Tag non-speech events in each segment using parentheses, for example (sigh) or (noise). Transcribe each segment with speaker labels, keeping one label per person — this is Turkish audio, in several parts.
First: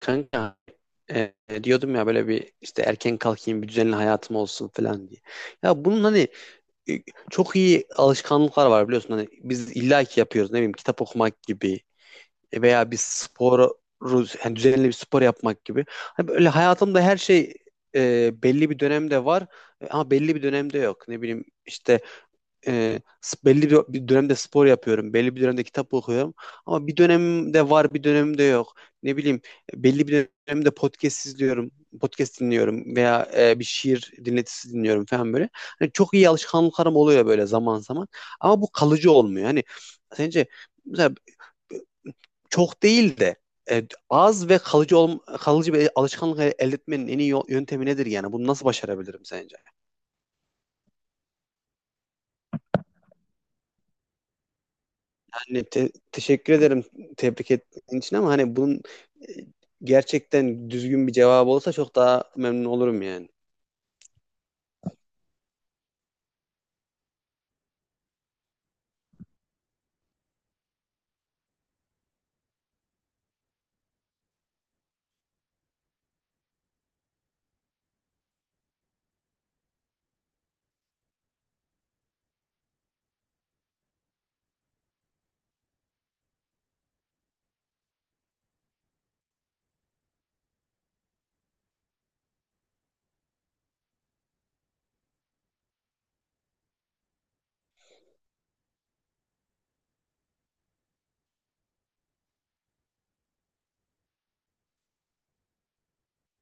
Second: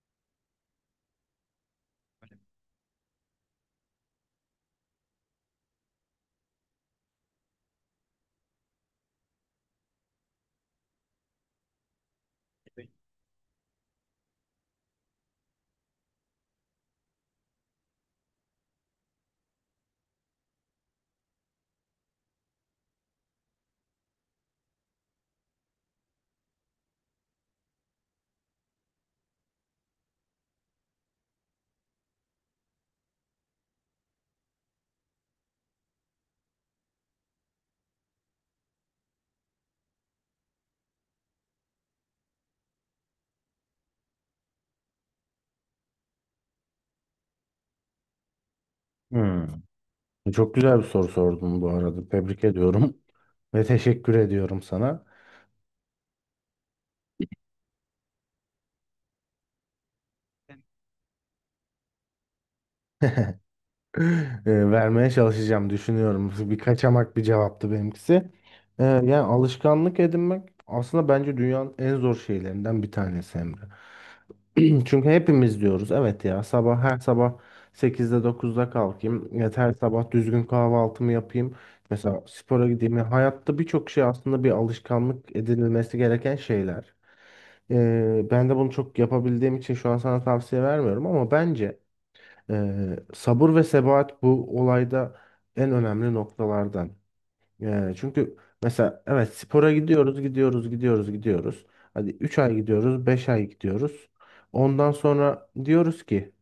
Speaker 1: Kanka, e, diyordum ya böyle bir işte erken kalkayım, bir düzenli hayatım olsun falan diye. Ya bunun hani e, çok iyi alışkanlıklar var biliyorsun, hani biz illaki yapıyoruz, ne bileyim, kitap okumak gibi, veya bir sporu, yani düzenli bir spor yapmak gibi. Hani böyle hayatımda her şey belli bir dönemde var, ama belli bir dönemde yok. Ne bileyim işte, e, belli bir dönemde spor yapıyorum, belli bir dönemde kitap okuyorum, ama bir dönemimde var, bir dönemimde yok. Ne bileyim, belli bir dönemde podcast izliyorum, podcast dinliyorum veya bir şiir dinletisi dinliyorum falan böyle. Hani çok iyi alışkanlıklarım oluyor böyle zaman zaman ama bu kalıcı olmuyor. Hani sence mesela çok değil de az ve kalıcı bir alışkanlık elde etmenin en iyi yöntemi nedir yani? Bunu nasıl başarabilirim
Speaker 2: Hmm.
Speaker 1: sence?
Speaker 2: Çok güzel bir soru sordun bu arada. Tebrik ediyorum (laughs) ve teşekkür ediyorum sana. (laughs)
Speaker 1: Hani teşekkür ederim tebrik ettiğin için, ama hani bunun e, gerçekten düzgün bir cevabı olsa çok daha memnun olurum yani.
Speaker 2: Vermeye çalışacağım düşünüyorum. (laughs) Bir kaçamak bir cevaptı benimkisi. Yani alışkanlık edinmek aslında bence dünyanın en zor şeylerinden bir tanesi Emre. (clears throat) Çünkü hepimiz diyoruz evet ya sabah her sabah 8'de 9'da kalkayım. Evet, her sabah düzgün kahvaltımı yapayım. Mesela spora gideyim. Ya hayatta birçok şey aslında bir alışkanlık edinilmesi gereken şeyler. Ben de bunu çok yapabildiğim için şu an sana tavsiye vermiyorum ama bence sabır ve sebat bu olayda en önemli noktalardan. Yani çünkü mesela evet spora gidiyoruz, gidiyoruz, gidiyoruz, gidiyoruz. Hadi 3 ay gidiyoruz, 5 ay gidiyoruz. Ondan sonra diyoruz ki:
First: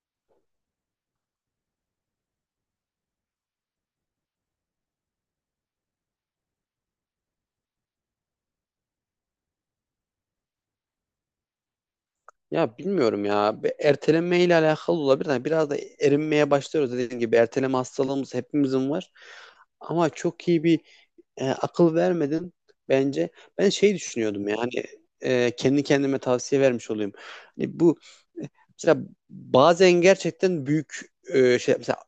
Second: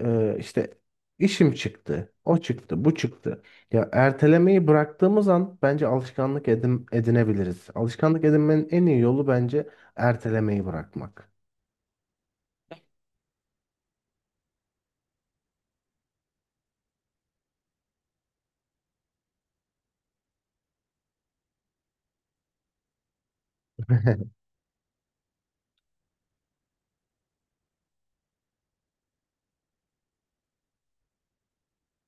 Speaker 2: İşte işim çıktı, o çıktı, bu çıktı. Ya ertelemeyi bıraktığımız an bence alışkanlık edinebiliriz. Alışkanlık edinmenin en iyi yolu bence ertelemeyi bırakmak."
Speaker 1: Ya bilmiyorum ya. Bir erteleme ile alakalı olabilir. Yani biraz da erinmeye başlıyoruz. Dediğim gibi erteleme hastalığımız hepimizin var. Ama çok iyi bir akıl vermedin bence. Ben şey
Speaker 2: (laughs)
Speaker 1: düşünüyordum yani, kendi kendime tavsiye vermiş olayım. Hani bu e, mesela bazen gerçekten büyük şey, mesela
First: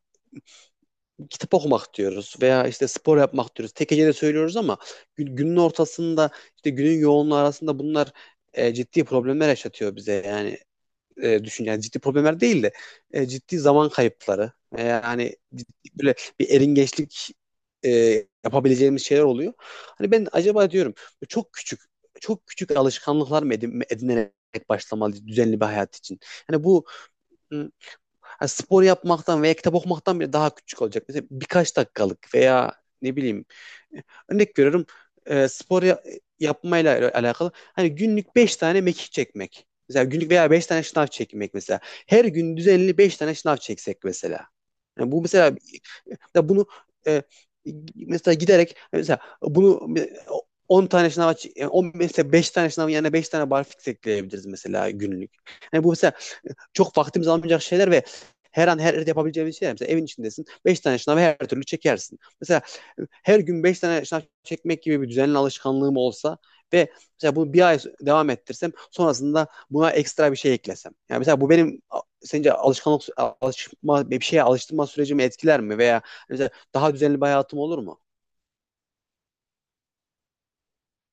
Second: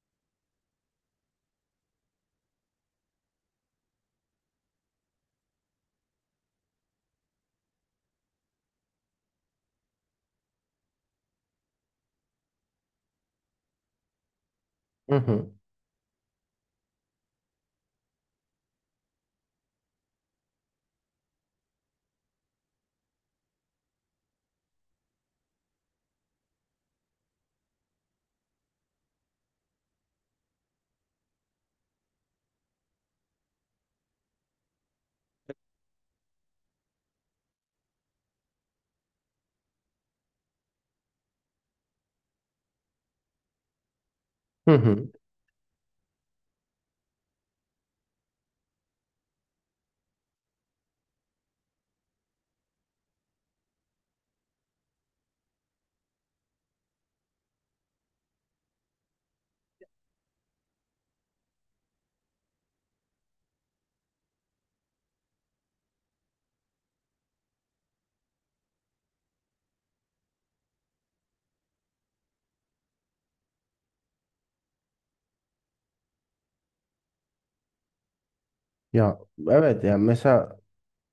Speaker 1: kitap okumak diyoruz veya işte spor yapmak diyoruz. Tek hecede söylüyoruz ama günün ortasında, işte günün yoğunluğu arasında bunlar ciddi problemler yaşatıyor bize. Yani düşün, yani ciddi problemler değil de ciddi zaman kayıpları,
Speaker 2: Hı
Speaker 1: yani
Speaker 2: hı.
Speaker 1: böyle bir eringeçlik e, yapabileceğimiz şeyler oluyor. Hani ben acaba diyorum, çok küçük, çok küçük alışkanlıklar mı edinerek başlamalı düzenli bir hayat için? Yani bu, m, hani spor yapmaktan veya kitap okumaktan bile daha küçük olacak. Mesela birkaç dakikalık veya, ne bileyim, örnek görüyorum, e, spor ya- yapmayla alakalı, hani günlük 5 tane mekik çekmek. Mesela günlük veya 5 tane şınav çekmek mesela. Her gün düzenli 5 tane şınav çeksek mesela.
Speaker 2: Hı hı.
Speaker 1: Yani bu mesela, ya bunu e, mesela giderek mesela bunu 10 tane şınava, 10 mesela 5 tane şınavın yerine 5 tane barfix ekleyebiliriz mesela günlük. Yani bu mesela çok vaktimiz almayacak şeyler ve her an her yerde yapabileceğimiz şeyler. Mesela evin içindesin. Beş tane şınav her türlü çekersin. Mesela her gün 5 tane şınav çekmek gibi bir düzenli alışkanlığım olsa ve mesela bunu bir ay devam ettirsem, sonrasında buna ekstra bir şey eklesem. Yani mesela bu benim, sence alışkanlık alışma bir şeye alıştırma sürecimi etkiler mi veya mesela daha düzenli bir hayatım olur mu?
Speaker 2: Ya evet yani mesela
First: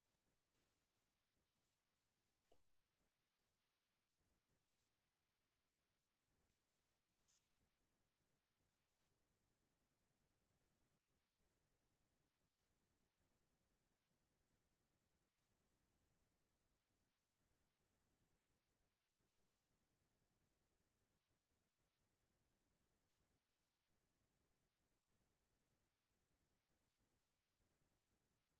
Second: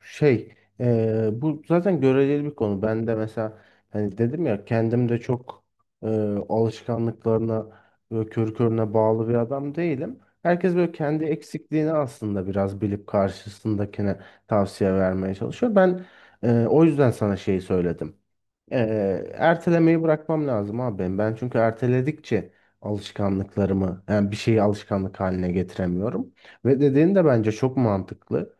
Speaker 2: Şey, bu zaten göreceli bir konu. Ben de mesela hani dedim ya kendim de çok eee, alışkanlıklarına böyle körü körüne bağlı bir adam değilim. Herkes böyle kendi eksikliğini aslında biraz bilip karşısındakine tavsiye vermeye çalışıyor. Ben o yüzden sana şeyi söyledim. Ertelemeyi bırakmam lazım abi benim. Ben çünkü erteledikçe alışkanlıklarımı yani bir şeyi alışkanlık haline getiremiyorum. Ve dediğin de bence çok mantıklı.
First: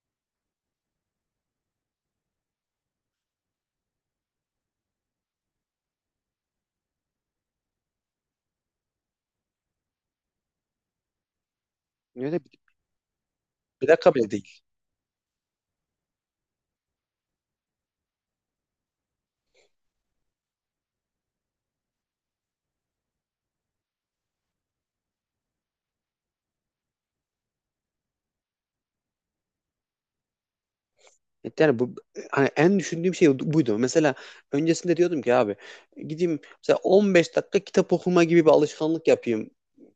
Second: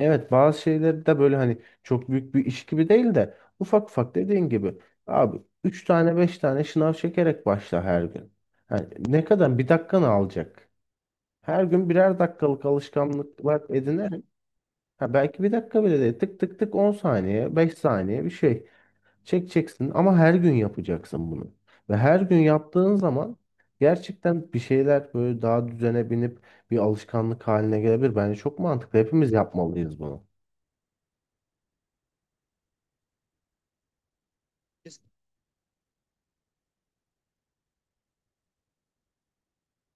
Speaker 2: Evet, bazı şeyleri de böyle hani çok büyük bir iş gibi değil de ufak ufak, dediğin gibi, abi 3 tane 5 tane şınav çekerek başla her gün. Yani ne kadar bir dakikanı alacak? Her gün birer
Speaker 1: Öyle bir,
Speaker 2: dakikalık alışkanlıklar
Speaker 1: Bir dakika
Speaker 2: edinerek,
Speaker 1: bile değil.
Speaker 2: ha belki bir dakika bile değil, tık tık tık, 10 saniye 5 saniye bir şey çekeceksin ama her gün yapacaksın bunu. Ve her gün yaptığın zaman gerçekten bir şeyler böyle daha düzene binip bir alışkanlık haline gelebilir. Bence çok mantıklı, hepimiz yapmalıyız bunu.
Speaker 1: Evet, yani bu, hani en düşündüğüm şey buydu. Mesela öncesinde diyordum ki, abi gideyim mesela 15 dakika kitap okuma gibi bir alışkanlık yapayım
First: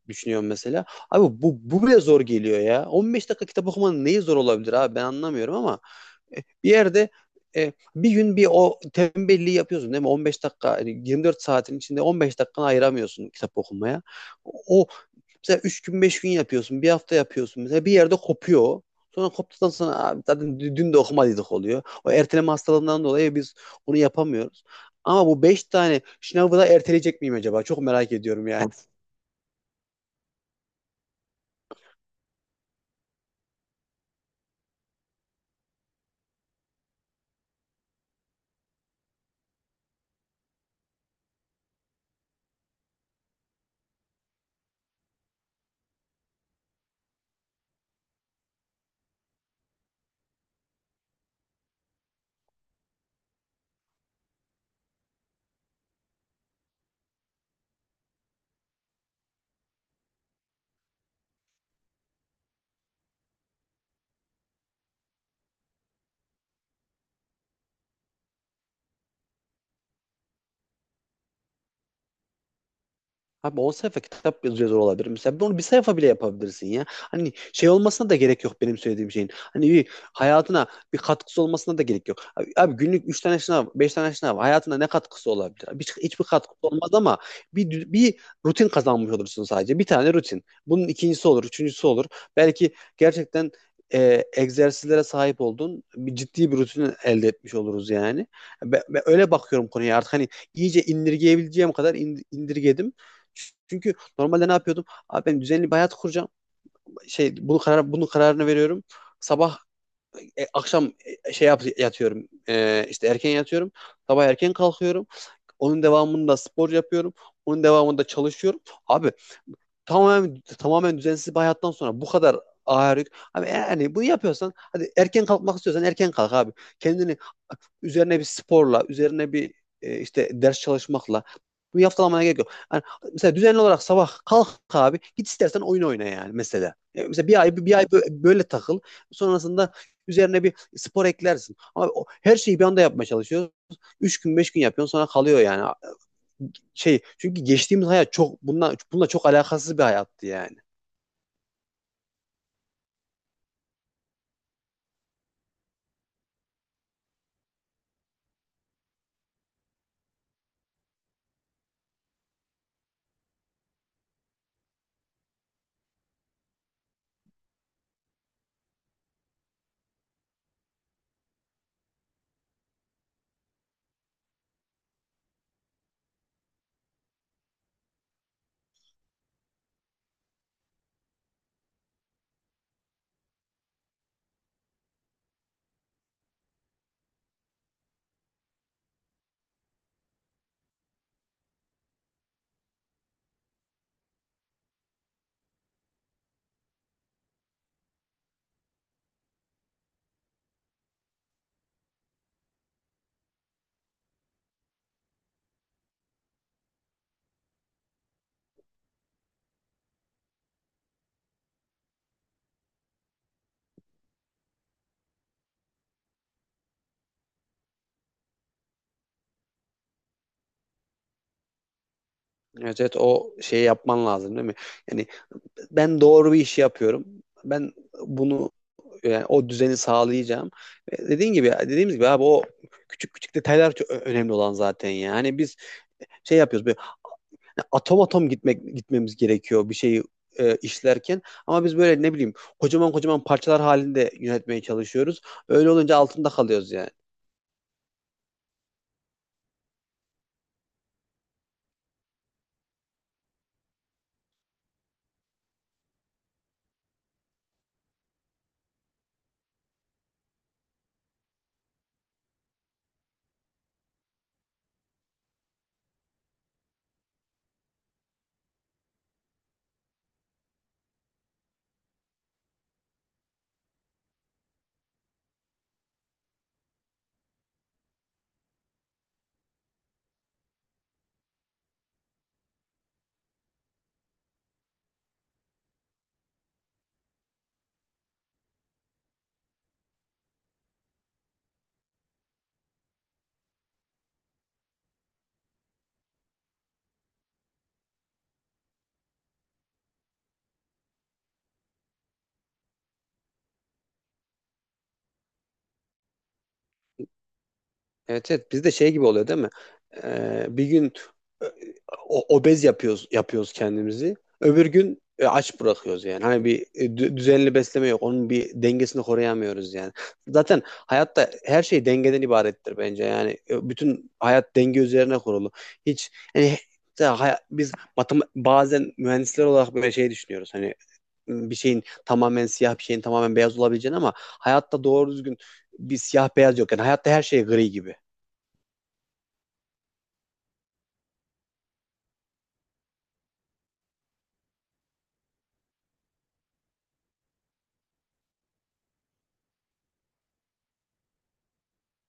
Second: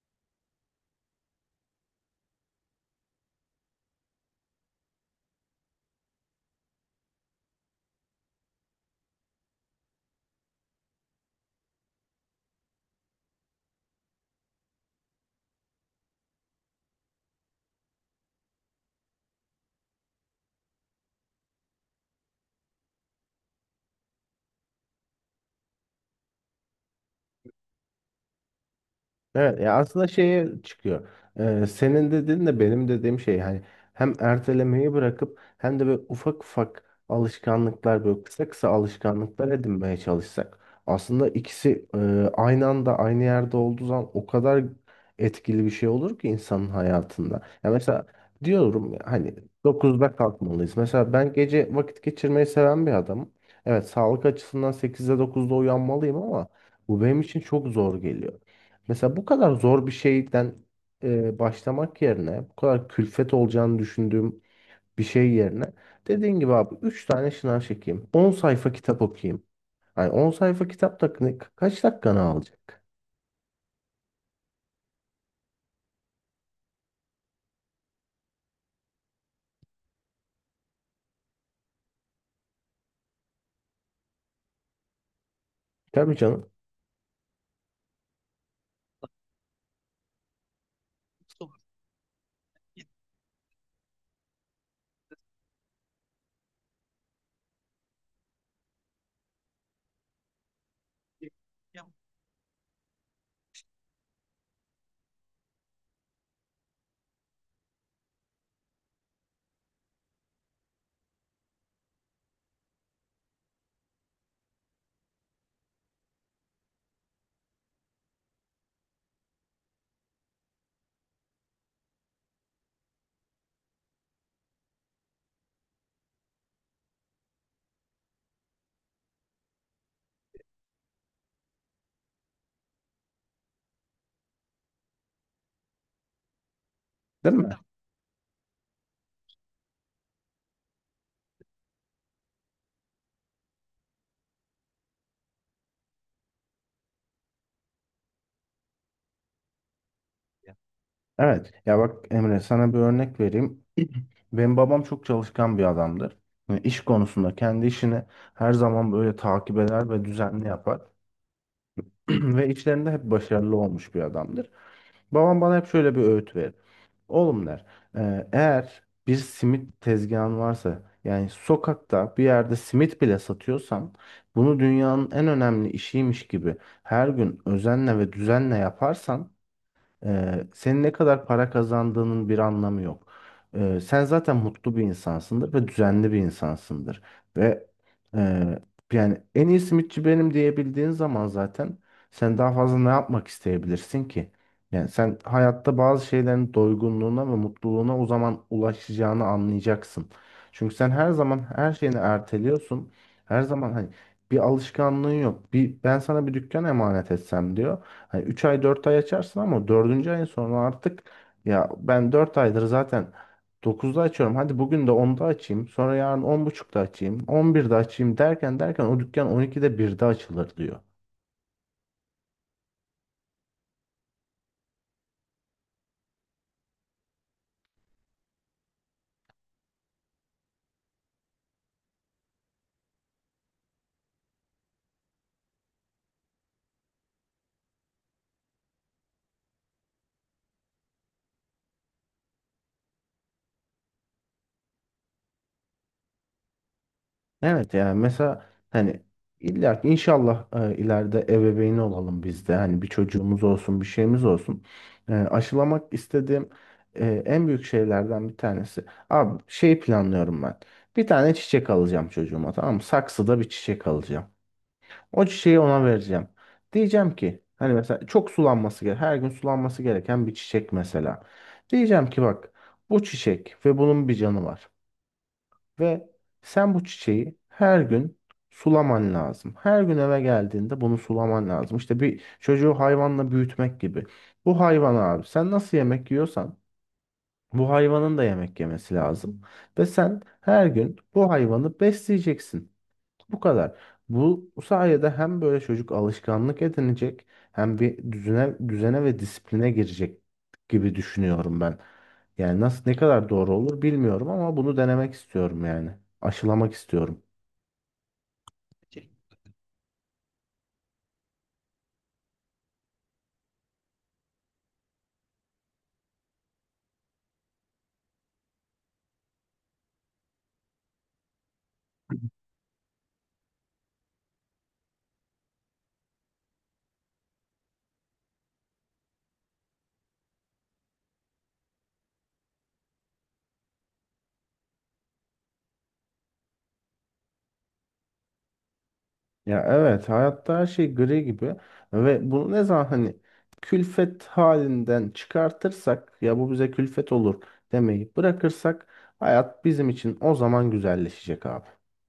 Speaker 1: düşünüyorum mesela. Abi bu bile zor geliyor ya. 15 dakika kitap okumanın neyi zor olabilir abi, ben anlamıyorum, ama e, bir yerde bir gün bir o tembelliği yapıyorsun değil mi? 15 dakika, yani 24 saatin içinde 15 dakikanı ayıramıyorsun kitap okumaya. O Mesela 3 gün 5 gün yapıyorsun. Bir hafta yapıyorsun. Mesela bir yerde kopuyor Sonra koptuktan sonra abi zaten dün de okumadıydık oluyor. O erteleme hastalığından dolayı biz onu yapamıyoruz. Ama bu 5 tane sınavı da erteleyecek miyim acaba? Çok merak ediyorum yani.
Speaker 2: Evet ya, aslında şeye çıkıyor. Senin dediğin de benim dediğim şey, hani hem ertelemeyi bırakıp hem de böyle ufak ufak alışkanlıklar, böyle kısa kısa alışkanlıklar edinmeye çalışsak, aslında ikisi aynı anda aynı yerde olduğu zaman o kadar etkili bir şey olur ki insanın hayatında. Ya mesela diyorum ya, hani 9'da kalkmalıyız. Mesela ben gece vakit geçirmeyi seven bir adamım. Evet, sağlık açısından 8'de 9'da uyanmalıyım ama bu benim için çok zor geliyor. Mesela bu kadar zor bir şeyden başlamak yerine, bu kadar külfet olacağını düşündüğüm bir şey yerine, dediğin gibi abi, 3 tane şınav çekeyim, 10 sayfa kitap okuyayım. Yani 10 sayfa kitap da kaç dakikanı alacak?
Speaker 1: Abi 10 sayfa kitap yazıyor olabilir. Mesela bunu bir sayfa bile yapabilirsin ya. Hani şey olmasına da gerek yok benim söylediğim şeyin. Hani bir hayatına bir katkısı olmasına da gerek yok. Abi, abi, günlük 3 tane sınav, 5 tane sınav hayatına ne katkısı olabilir? Abi hiç,
Speaker 2: Tabii
Speaker 1: hiçbir
Speaker 2: canım.
Speaker 1: katkısı olmaz ama bir rutin kazanmış olursun sadece. Bir tane rutin. Bunun ikincisi olur, üçüncüsü olur. Belki gerçekten egzersizlere sahip olduğun, bir ciddi bir rutin elde etmiş oluruz yani. Ben öyle bakıyorum konuya artık, hani iyice indirgeyebileceğim kadar indirgedim. Çünkü normalde ne yapıyordum? Abi ben düzenli bir hayat kuracağım. Bunun kararını veriyorum. Sabah akşam yatıyorum. İşte erken yatıyorum. Sabah erken kalkıyorum. Onun devamında spor yapıyorum. Onun devamında çalışıyorum. Abi tamamen düzensiz bir hayattan sonra bu kadar ağır yük. Abi yani bunu yapıyorsan, hadi erken kalkmak istiyorsan erken kalk abi. Kendini üzerine bir sporla, üzerine bir işte ders çalışmakla bunu yaftalamana gerek yok. Yani mesela düzenli olarak sabah kalk abi, git istersen oyun oyna yani mesela. E, mesela
Speaker 2: Değil mi?
Speaker 1: bir ay böyle takıl. Sonrasında üzerine bir spor eklersin. Ama her şeyi bir anda yapmaya çalışıyoruz. Üç gün beş gün yapıyorsun sonra kalıyor yani. Şey, çünkü geçtiğimiz hayat çok bununla çok alakasız bir hayattı yani.
Speaker 2: Evet ya, bak Emre, sana bir örnek vereyim. (clears throat) Benim babam çok çalışkan bir adamdır. Yani iş konusunda kendi işini her zaman böyle takip eder ve düzenli yapar. (clears throat) Ve işlerinde hep başarılı olmuş bir adamdır. Babam bana hep şöyle bir öğüt verir. Oğlum, der, eğer bir simit tezgahın varsa, yani sokakta bir yerde simit bile satıyorsan, bunu dünyanın en önemli işiymiş gibi her gün özenle ve düzenle yaparsan, senin ne kadar para kazandığının bir anlamı yok. Sen zaten mutlu bir insansındır ve düzenli bir insansındır. Ve e, yani en iyi simitçi benim diyebildiğin zaman, zaten sen daha fazla ne yapmak isteyebilirsin ki? Yani sen hayatta bazı şeylerin doygunluğuna ve mutluluğuna o zaman ulaşacağını anlayacaksın. Çünkü sen her zaman her şeyini erteliyorsun. Her zaman hani bir alışkanlığın yok. Bir, ben sana bir dükkan emanet etsem," diyor. "Hani 3 ay 4 ay açarsın ama dördüncü ayın sonra artık, ya ben 4 aydır zaten 9'da açıyorum, hadi bugün de 10'da açayım, sonra yarın on buçukta açayım, 11'de açayım derken derken o dükkan 12'de birde açılır," diyor.
Speaker 1: Evet, evet, o şeyi yapman lazım değil mi? Yani ben doğru bir iş yapıyorum. Ben bunu, yani o düzeni sağlayacağım. Dediğin gibi dediğimiz gibi abi o küçük küçük detaylar çok önemli olan zaten yani. Biz şey yapıyoruz böyle, hani atom atom gitmemiz gerekiyor bir şeyi işlerken, ama biz böyle ne bileyim kocaman kocaman parçalar halinde yönetmeye çalışıyoruz. Öyle olunca altında kalıyoruz yani.
Speaker 2: Evet yani mesela hani, illa ki inşallah ileride ebeveyni olalım biz de. Hani bir çocuğumuz olsun, bir şeyimiz olsun. Aşılamak istediğim en büyük şeylerden bir tanesi: abi şey planlıyorum ben. Bir tane çiçek alacağım çocuğuma, tamam mı? Saksıda bir çiçek alacağım. O çiçeği ona vereceğim. Diyeceğim ki, hani mesela çok sulanması gerek. Her gün sulanması gereken bir çiçek mesela. Diyeceğim ki, bak, bu çiçek ve bunun bir canı var. Ve sen bu çiçeği her gün sulaman lazım. Her gün eve geldiğinde bunu sulaman lazım. İşte bir çocuğu hayvanla büyütmek gibi. Bu hayvan, abi, sen nasıl yemek yiyorsan bu hayvanın da yemek yemesi lazım. Ve sen her gün bu hayvanı besleyeceksin. Bu kadar. Bu sayede hem böyle çocuk alışkanlık edinecek, hem bir düzene ve disipline girecek gibi düşünüyorum ben. Yani nasıl, ne kadar doğru olur bilmiyorum ama bunu denemek istiyorum yani. Aşılamak istiyorum.
Speaker 1: Evet, evet, bizde şey gibi oluyor değil mi? Bir gün e, obez yapıyoruz kendimizi. Öbür gün aç bırakıyoruz yani. Hani bir düzenli besleme yok. Onun bir dengesini koruyamıyoruz yani. Zaten hayatta her şey dengeden ibarettir bence. Yani bütün hayat denge üzerine kurulu. Hiç yani he- biz bazen mühendisler olarak böyle şey düşünüyoruz. Hani bir şeyin tamamen siyah, bir şeyin tamamen beyaz olabileceğini, ama hayatta doğru düzgün bir siyah beyaz yok. Yani hayatta her şey gri gibi.
Speaker 2: Ya evet, hayatta her şey gri gibi ve bunu ne zaman hani külfet halinden çıkartırsak, ya bu bize külfet olur demeyi bırakırsak, hayat bizim için o zaman güzelleşecek abi.